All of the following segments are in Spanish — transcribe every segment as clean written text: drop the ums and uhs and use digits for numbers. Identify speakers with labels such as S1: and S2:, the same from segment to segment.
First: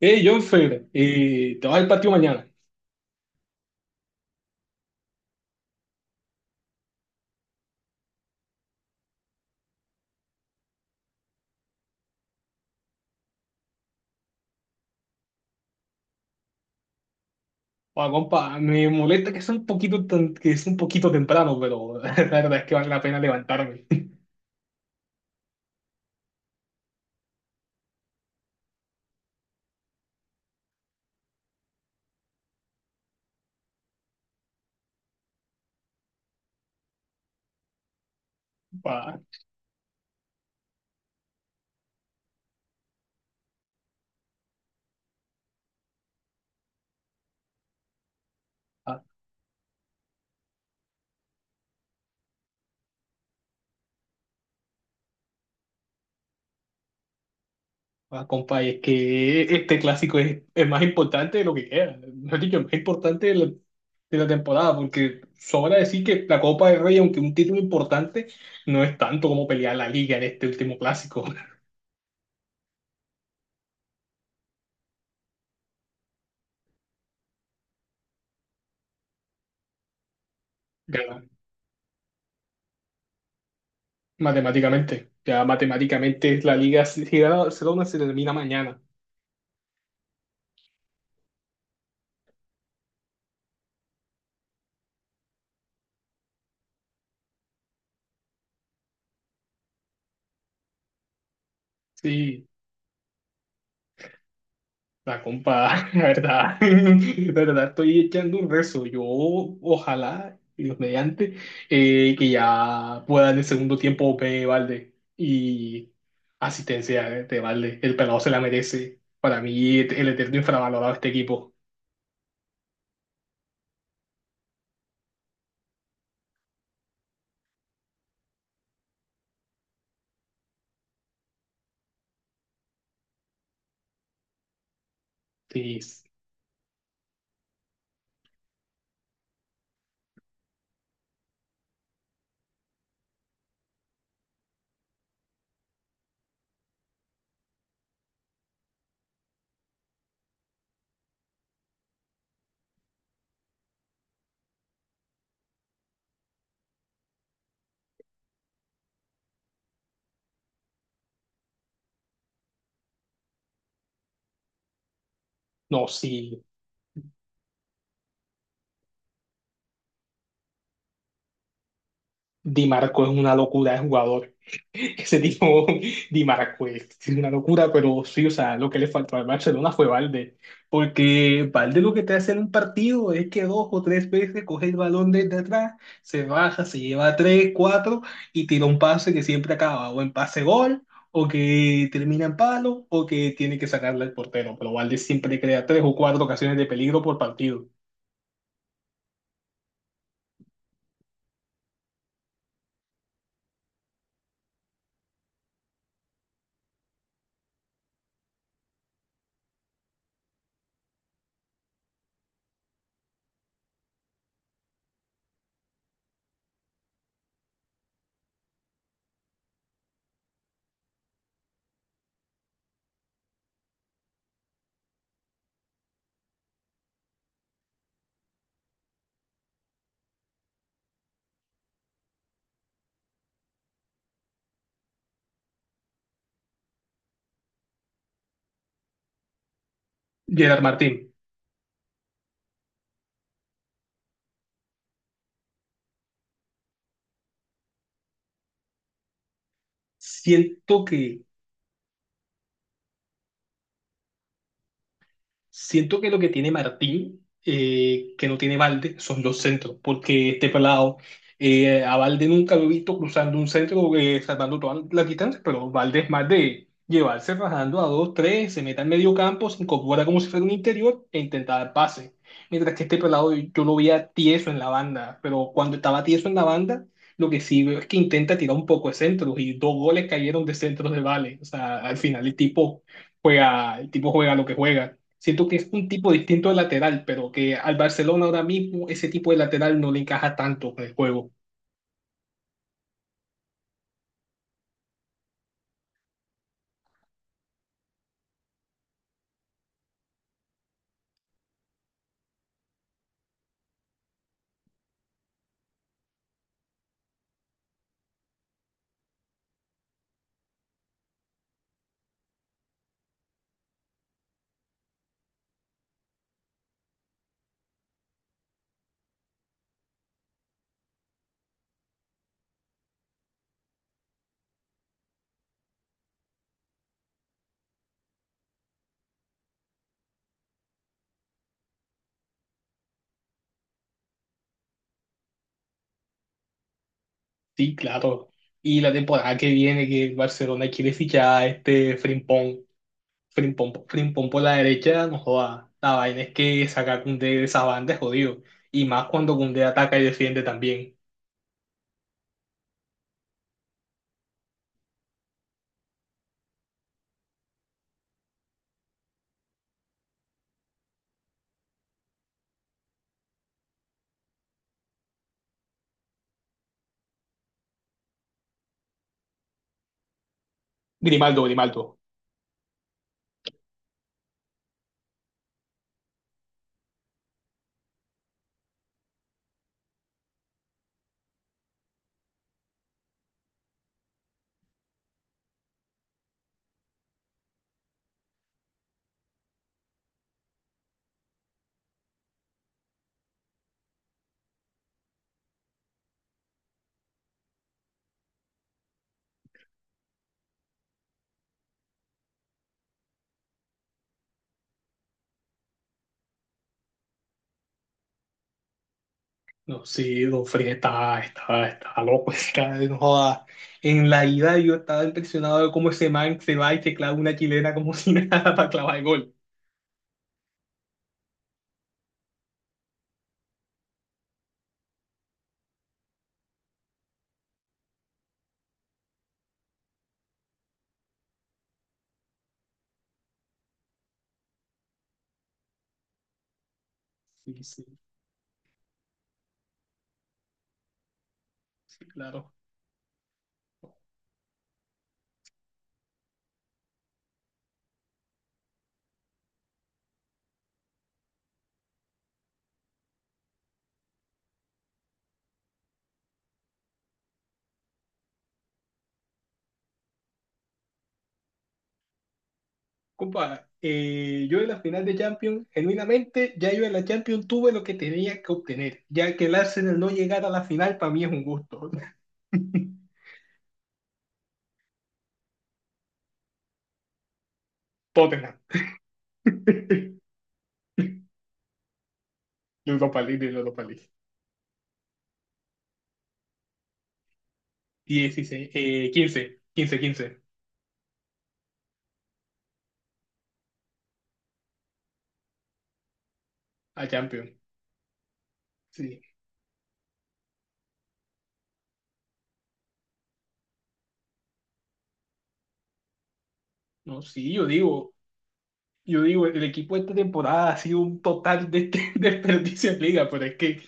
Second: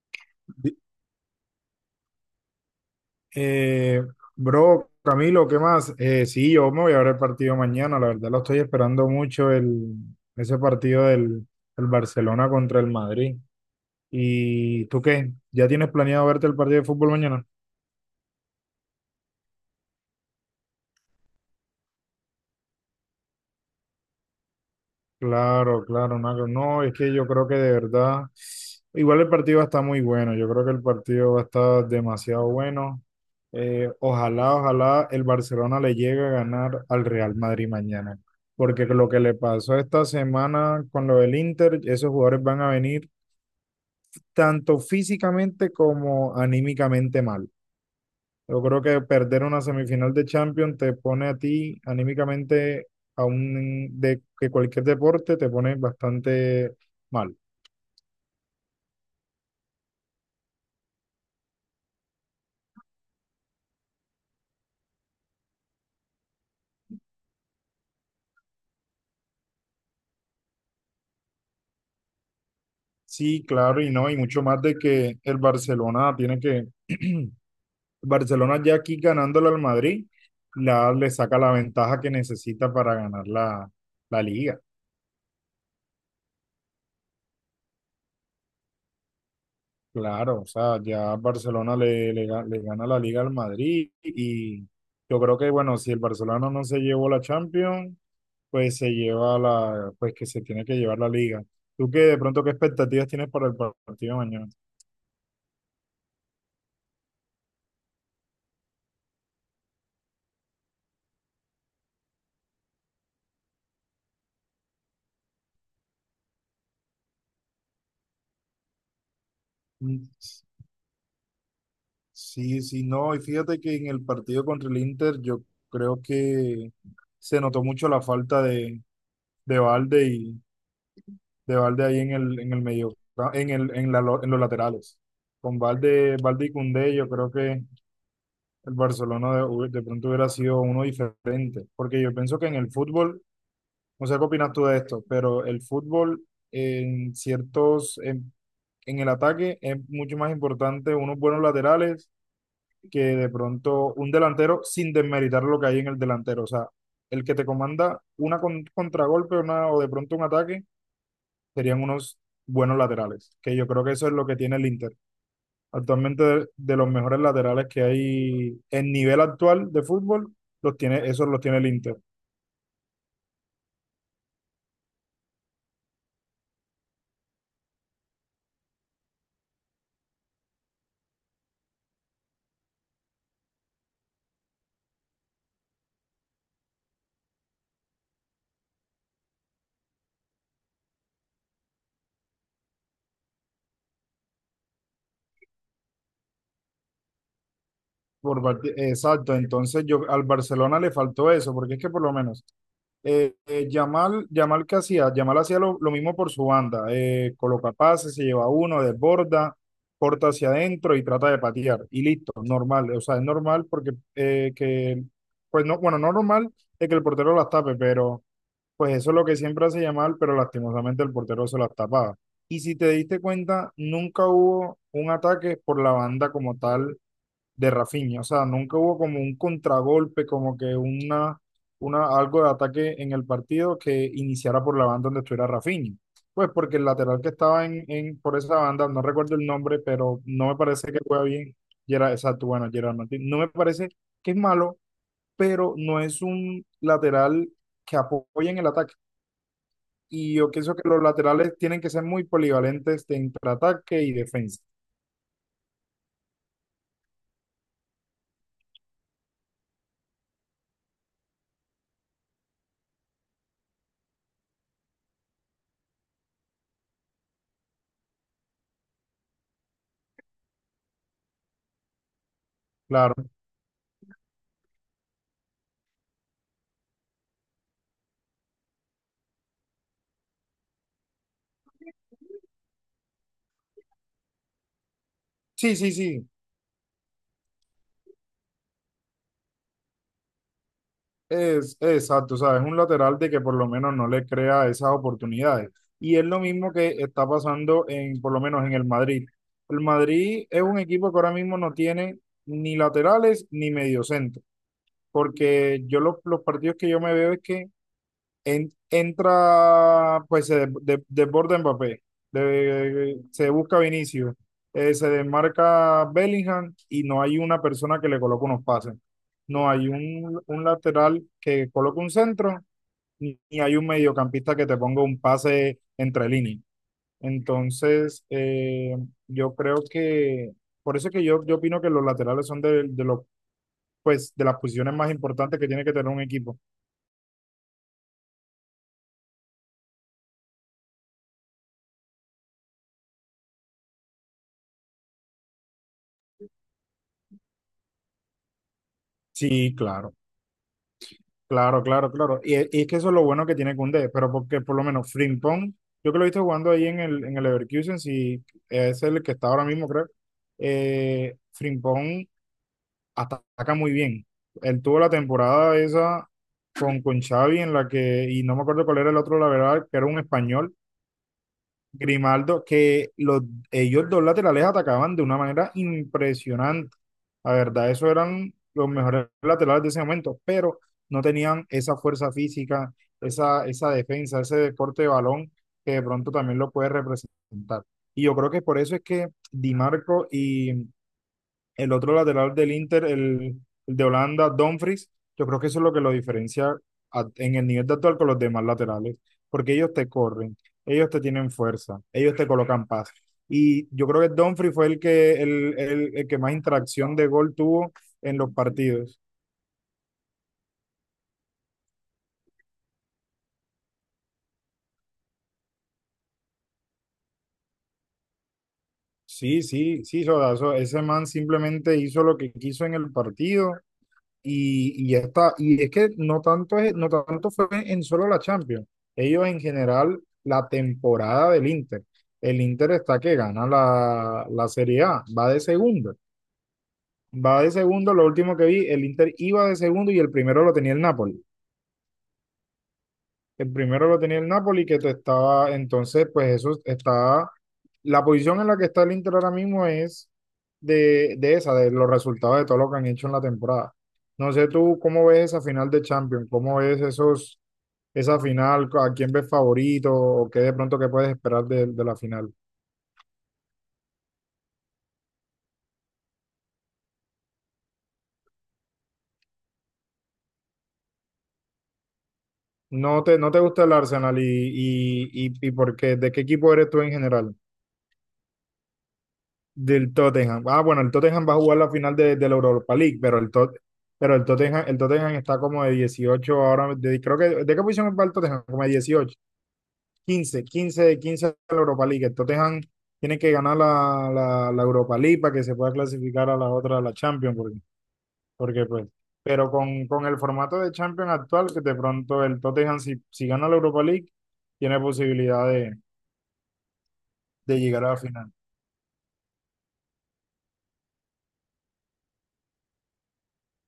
S1: Hey, Jonfer, te vas al patio mañana.
S2: Eh, bro, Camilo, ¿qué más? Sí, yo me voy a ver el partido mañana, la verdad lo estoy esperando mucho, ese partido del Barcelona contra el Madrid. ¿Y tú qué? ¿Ya tienes planeado verte el partido de fútbol mañana?
S1: Oa, compa, me molesta que sea un poquito, que es un poquito temprano, pero la verdad es que vale la pena levantarme.
S2: Claro, claro, Naco. No, es que yo creo que de verdad, igual el partido va a estar muy bueno, yo creo que el partido va a estar demasiado bueno. Ojalá el Barcelona le llegue a ganar al Real Madrid mañana, porque lo
S1: Pa,
S2: que le pasó esta semana con lo del Inter, esos jugadores van a venir tanto físicamente como anímicamente mal. Yo creo que
S1: pa-
S2: perder una semifinal de Champions te pone a ti anímicamente, aún de que cualquier deporte, te pone bastante mal.
S1: pa, compa, y es que este clásico es el más importante de lo que queda. Mejor dicho, el más importante de de la temporada, porque sobra decir que la Copa del Rey, aunque un título importante, no es tanto como pelear la liga en este último clásico.
S2: Sí, claro, y no, y mucho más de que el Barcelona tiene que Barcelona ya aquí ganándole al Madrid, le
S1: Ya,
S2: saca la ventaja que necesita para ganar la liga.
S1: ya matemáticamente la liga si se gana- Barcelona se termina mañana.
S2: Claro, o sea, ya Barcelona le gana la liga al Madrid y yo creo que, bueno, si el Barcelona no se llevó la Champions, pues se lleva pues que se tiene que llevar la liga. ¿Tú qué, de pronto,
S1: Sí.
S2: qué expectativas tienes para el partido de mañana?
S1: La compa, la verdad, la verdad estoy echando un rezo. Yo, ojalá, Dios mediante, que ya pueda en el segundo tiempo ver Valde y asistencia de Valde. El pelado se la merece. Para mí,
S2: Mm.
S1: el eterno infravalorado de este equipo.
S2: Sí, sí, no, y fíjate que en el partido contra el Inter yo creo que se notó mucho la falta de Valde y de Valde ahí en en el medio, en el, en la, lo- en los laterales. Con
S1: Sí,
S2: Valde y Koundé, yo creo que el Barcelona de pronto hubiera sido uno diferente, porque yo pienso que en el fútbol, no sé qué opinas tú de esto, pero el fútbol en ciertos, en, en el ataque es mucho más importante unos buenos laterales que de pronto un delantero sin desmeritar lo que hay en el delantero, o sea, el que te comanda una contragolpe una, o de pronto un ataque serían unos buenos laterales, que yo creo que eso es lo que tiene el Inter.
S1: no,
S2: Actualmente
S1: sí,
S2: de los mejores laterales que hay en nivel actual de fútbol, los tiene, esos los tiene el Inter.
S1: Di Marco es una locura de jugador. Ese tipo Di Marquez, es una locura, pero sí, o sea, lo que le faltó al Barcelona fue Valde, porque Valde lo que te hace en un partido es que dos o tres veces coge el balón desde atrás, se baja, se lleva tres, cuatro y tira un pase que siempre acaba o en pase gol, o que termina en palo, o que tiene que sacarle al portero, pero Valde siempre crea tres o cuatro ocasiones de peligro por partido.
S2: Exacto, entonces yo al Barcelona le faltó eso, porque es que por lo menos Yamal Yamal hacía lo mismo por su banda, coloca pases, se lleva uno, desborda, corta hacia adentro y trata de patear, y listo, normal, o sea, es normal porque pues no, bueno, no normal es que el portero las tape, pero pues eso es lo que siempre hace llamar, pero lastimosamente el portero se las tapaba. Y si te diste cuenta, nunca hubo un ataque por la banda como tal de Rafinha. O sea, nunca hubo como un contragolpe, como que algo de ataque en el partido que iniciara por la banda donde estuviera Rafinha. Pues porque el lateral que estaba por esa banda, no recuerdo el nombre, pero no me
S1: Gerard
S2: parece que
S1: Martín,
S2: juega bien. Gerard, exacto, bueno, Gerard Martín. No me parece que es malo, pero no es un lateral que apoyen el ataque. Y yo pienso
S1: siento
S2: que los
S1: que
S2: laterales tienen que ser muy polivalentes de entre ataque y defensa.
S1: Siento que lo que tiene Martín, que no tiene Valde, son los centros, porque este pelado, a Valde nunca lo he visto cruzando un centro, salvando todas las distancias, pero Valde es más de llevarse rajando a dos, tres, se meta en medio campo, se incorpora como si fuera un interior e intentar dar pase. Mientras que este
S2: Claro.
S1: pelado yo lo veía tieso en la banda, pero cuando estaba tieso en la banda, lo que sí veo es que intenta tirar un poco de centros y dos goles cayeron de centros de Vale. O sea, al final el tipo juega lo que juega. Siento que es
S2: Sí,
S1: un
S2: sí,
S1: tipo
S2: sí.
S1: distinto de lateral, pero que al Barcelona ahora mismo ese tipo de lateral no le encaja tanto con el juego.
S2: Es exacto. O sea, es un lateral de que por lo menos no le crea esas oportunidades. Y es lo mismo que está pasando en, por lo menos en el Madrid. El Madrid es un equipo que ahora mismo no tiene ni laterales ni mediocentro. Porque yo los partidos que yo me veo es que pues desborda Mbappé, se busca Vinicius, se desmarca Bellingham y no hay una persona que le coloque unos pases. No hay un lateral que coloque un centro, ni hay un mediocampista que te ponga un pase entre líneas. Entonces, yo creo que, por eso es que yo opino que los laterales son de las posiciones más importantes que tiene que tener un equipo.
S1: Sí, claro. Y la temporada que viene que el Barcelona quiere fichar a este Frimpong, Frimpong por la derecha, no joda. La vaina es que sacar a Koundé de esa banda es jodido. Y más cuando Koundé
S2: Sí,
S1: ataca y
S2: claro.
S1: defiende también.
S2: Claro, claro, claro. Y es que eso es lo bueno que tiene Koundé, pero porque por lo menos Frimpong, yo que lo he visto jugando ahí en en el Leverkusen, si es el que está ahora mismo, creo, Frimpong ataca muy bien. Él tuvo la temporada esa con Xavi en la que, y no me acuerdo cuál era el otro, la verdad, que era un español
S1: Grimaldo, Grimaldo.
S2: Grimaldo, ellos dos laterales atacaban de una manera impresionante. La verdad, esos eran los mejores laterales de ese momento, pero no tenían esa fuerza física, esa defensa, ese deporte de balón que de pronto también lo puede representar. Y yo creo que por eso es que Di Marco y el otro lateral del Inter, el de Holanda, Dumfries, yo creo que eso es lo que lo diferencia en el nivel de actual con los demás laterales, porque ellos te corren, ellos te tienen fuerza, ellos te colocan paz. Y yo creo que Dumfries fue el que más interacción de gol tuvo en los partidos.
S1: No, sí, Don Freddy está loco, está, no joda. En la ida yo estaba impresionado de cómo ese man se va y se clava una chilena como si nada para clavar el gol.
S2: Sí, sí, sí, Soda, ese man simplemente hizo lo que quiso en el partido. Y ya está. Y es que no tanto, es, no tanto fue en solo la Champions. Ellos en general, la temporada del Inter. El Inter está que gana la Serie A. Va de segundo. Va
S1: Sí,
S2: de
S1: sí,
S2: segundo. Lo último que vi, el Inter iba de segundo y el primero lo tenía el Napoli.
S1: sí, claro.
S2: El primero lo tenía el Napoli, que te estaba, entonces, pues eso está, la posición en la que está el Inter ahora mismo es de los resultados de todo lo que han hecho en la temporada. No sé tú cómo ves esa final de Champions, cómo ves esa final, a quién ves favorito o qué de pronto qué puedes esperar de la final.
S1: Compa, yo en la final de Champions, genuinamente, ya yo en la Champions tuve lo que tenía que obtener. Ya que el Arsenal no llegara a la final, para mí es un gusto.
S2: No te gusta el Arsenal y por qué, ¿de qué equipo eres tú en general?
S1: Tottenham.
S2: Del Tottenham. Ah, bueno, el Tottenham va a jugar la final de la Europa League,
S1: Europa
S2: pero
S1: League, Europa League.
S2: pero el Tottenham está como de 18 ahora, creo que, ¿de qué posición va el Tottenham?
S1: 16,
S2: Como de 18,
S1: 15 quince
S2: 15 de 15 a la Europa League. El Tottenham tiene que ganar la Europa League para que se pueda clasificar a la otra, a
S1: a
S2: la
S1: Champions.
S2: Champions, porque, porque pues,
S1: Sí,
S2: pero con el formato de Champions actual, que de pronto el Tottenham, si gana la Europa League, tiene posibilidad
S1: no, sí,
S2: de llegar a la final,
S1: yo digo, el equipo de esta temporada ha sido un total de desperdicio en liga, pero es que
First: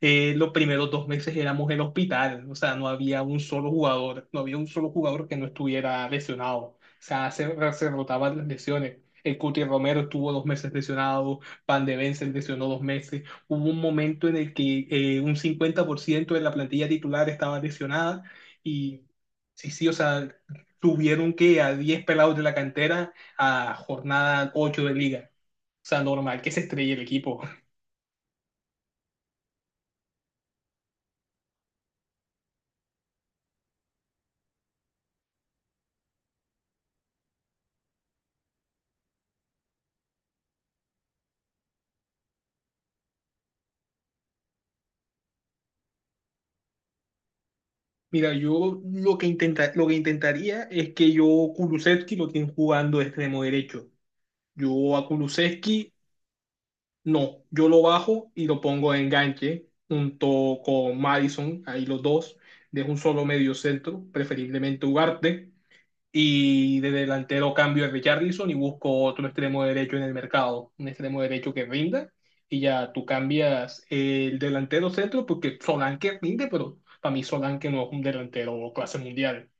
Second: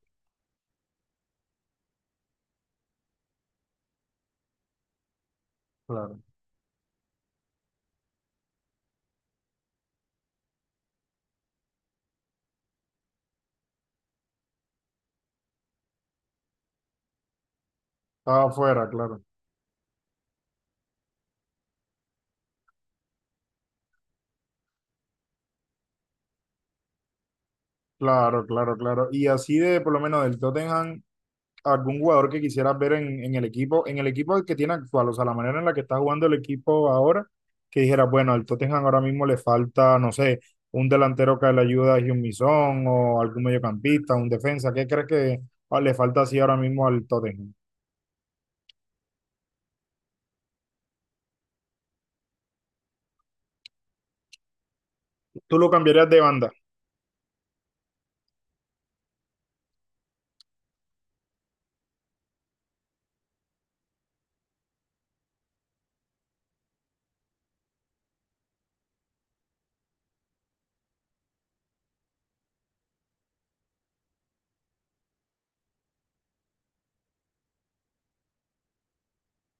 S1: los primeros dos meses éramos el hospital, o sea, no había un solo jugador, no había un solo jugador que no estuviera
S2: claro.
S1: lesionado, o sea, se rotaban las lesiones. El Cuti Romero estuvo dos meses lesionado, Van de Ven se lesionó dos meses. Hubo un momento en el que un 50% de la plantilla titular estaba lesionada
S2: Estaba afuera,
S1: y
S2: claro.
S1: sí, sí, o sea, tuvieron que a 10 pelados de la cantera a jornada 8 de liga. O sea, normal que se estrelle el equipo.
S2: Claro, claro, claro. Y así de, por lo menos del Tottenham, algún jugador que quisieras ver en el equipo que tiene actual, o sea, la manera en la que está jugando el equipo ahora, que dijeras, bueno, al Tottenham ahora mismo le falta, no sé, un delantero que le ayuda a Heung-min Son o algún mediocampista, un defensa, ¿qué crees que le falta así ahora mismo al Tottenham?
S1: Mira, yo lo que, intenta, lo que intentaría es que yo Kulusevski lo tienen jugando de extremo derecho. Yo a
S2: ¿Tú lo
S1: Kulusevski
S2: cambiarías de banda?
S1: no, yo lo bajo y lo pongo de enganche junto con Madison, ahí los dos, de un solo medio centro, preferiblemente Ugarte. Y de delantero cambio a Richarlison y busco otro extremo derecho en el mercado, un extremo derecho que rinda. Y ya tú cambias el delantero centro porque Solanke rinde, pero para mí Solanke no es un delantero clase mundial.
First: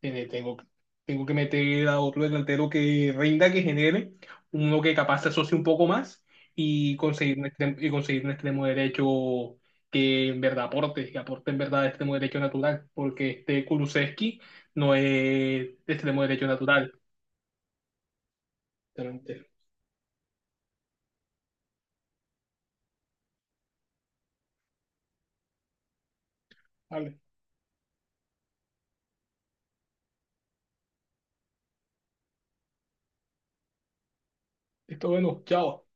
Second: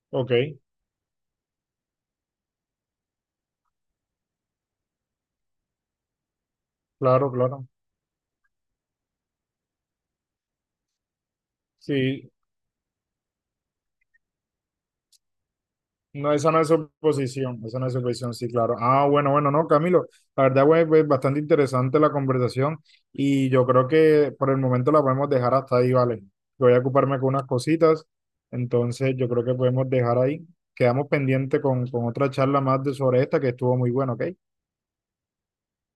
S2: Ok,
S1: Tengo, tengo que meter a otro delantero que rinda, que genere, uno que capaz se asocie un poco más y
S2: claro,
S1: conseguir un
S2: claro.
S1: extremo, y conseguir un extremo derecho que en verdad aporte, que aporte en verdad extremo
S2: Sí.
S1: derecho natural, porque este Kulusevski no es extremo
S2: No,
S1: derecho
S2: esa no es
S1: natural.
S2: oposición, esa no es oposición, sí, claro. Ah, bueno, bueno, no, Camilo, la verdad, güey, pues bastante interesante la conversación y yo creo que por el momento la podemos dejar hasta ahí, ¿vale? Voy a
S1: Vale,
S2: ocuparme con unas cositas, entonces yo creo que podemos dejar ahí. Quedamos pendiente con otra charla más de sobre esta que estuvo muy buena, ¿ok?
S1: esto bueno, chao.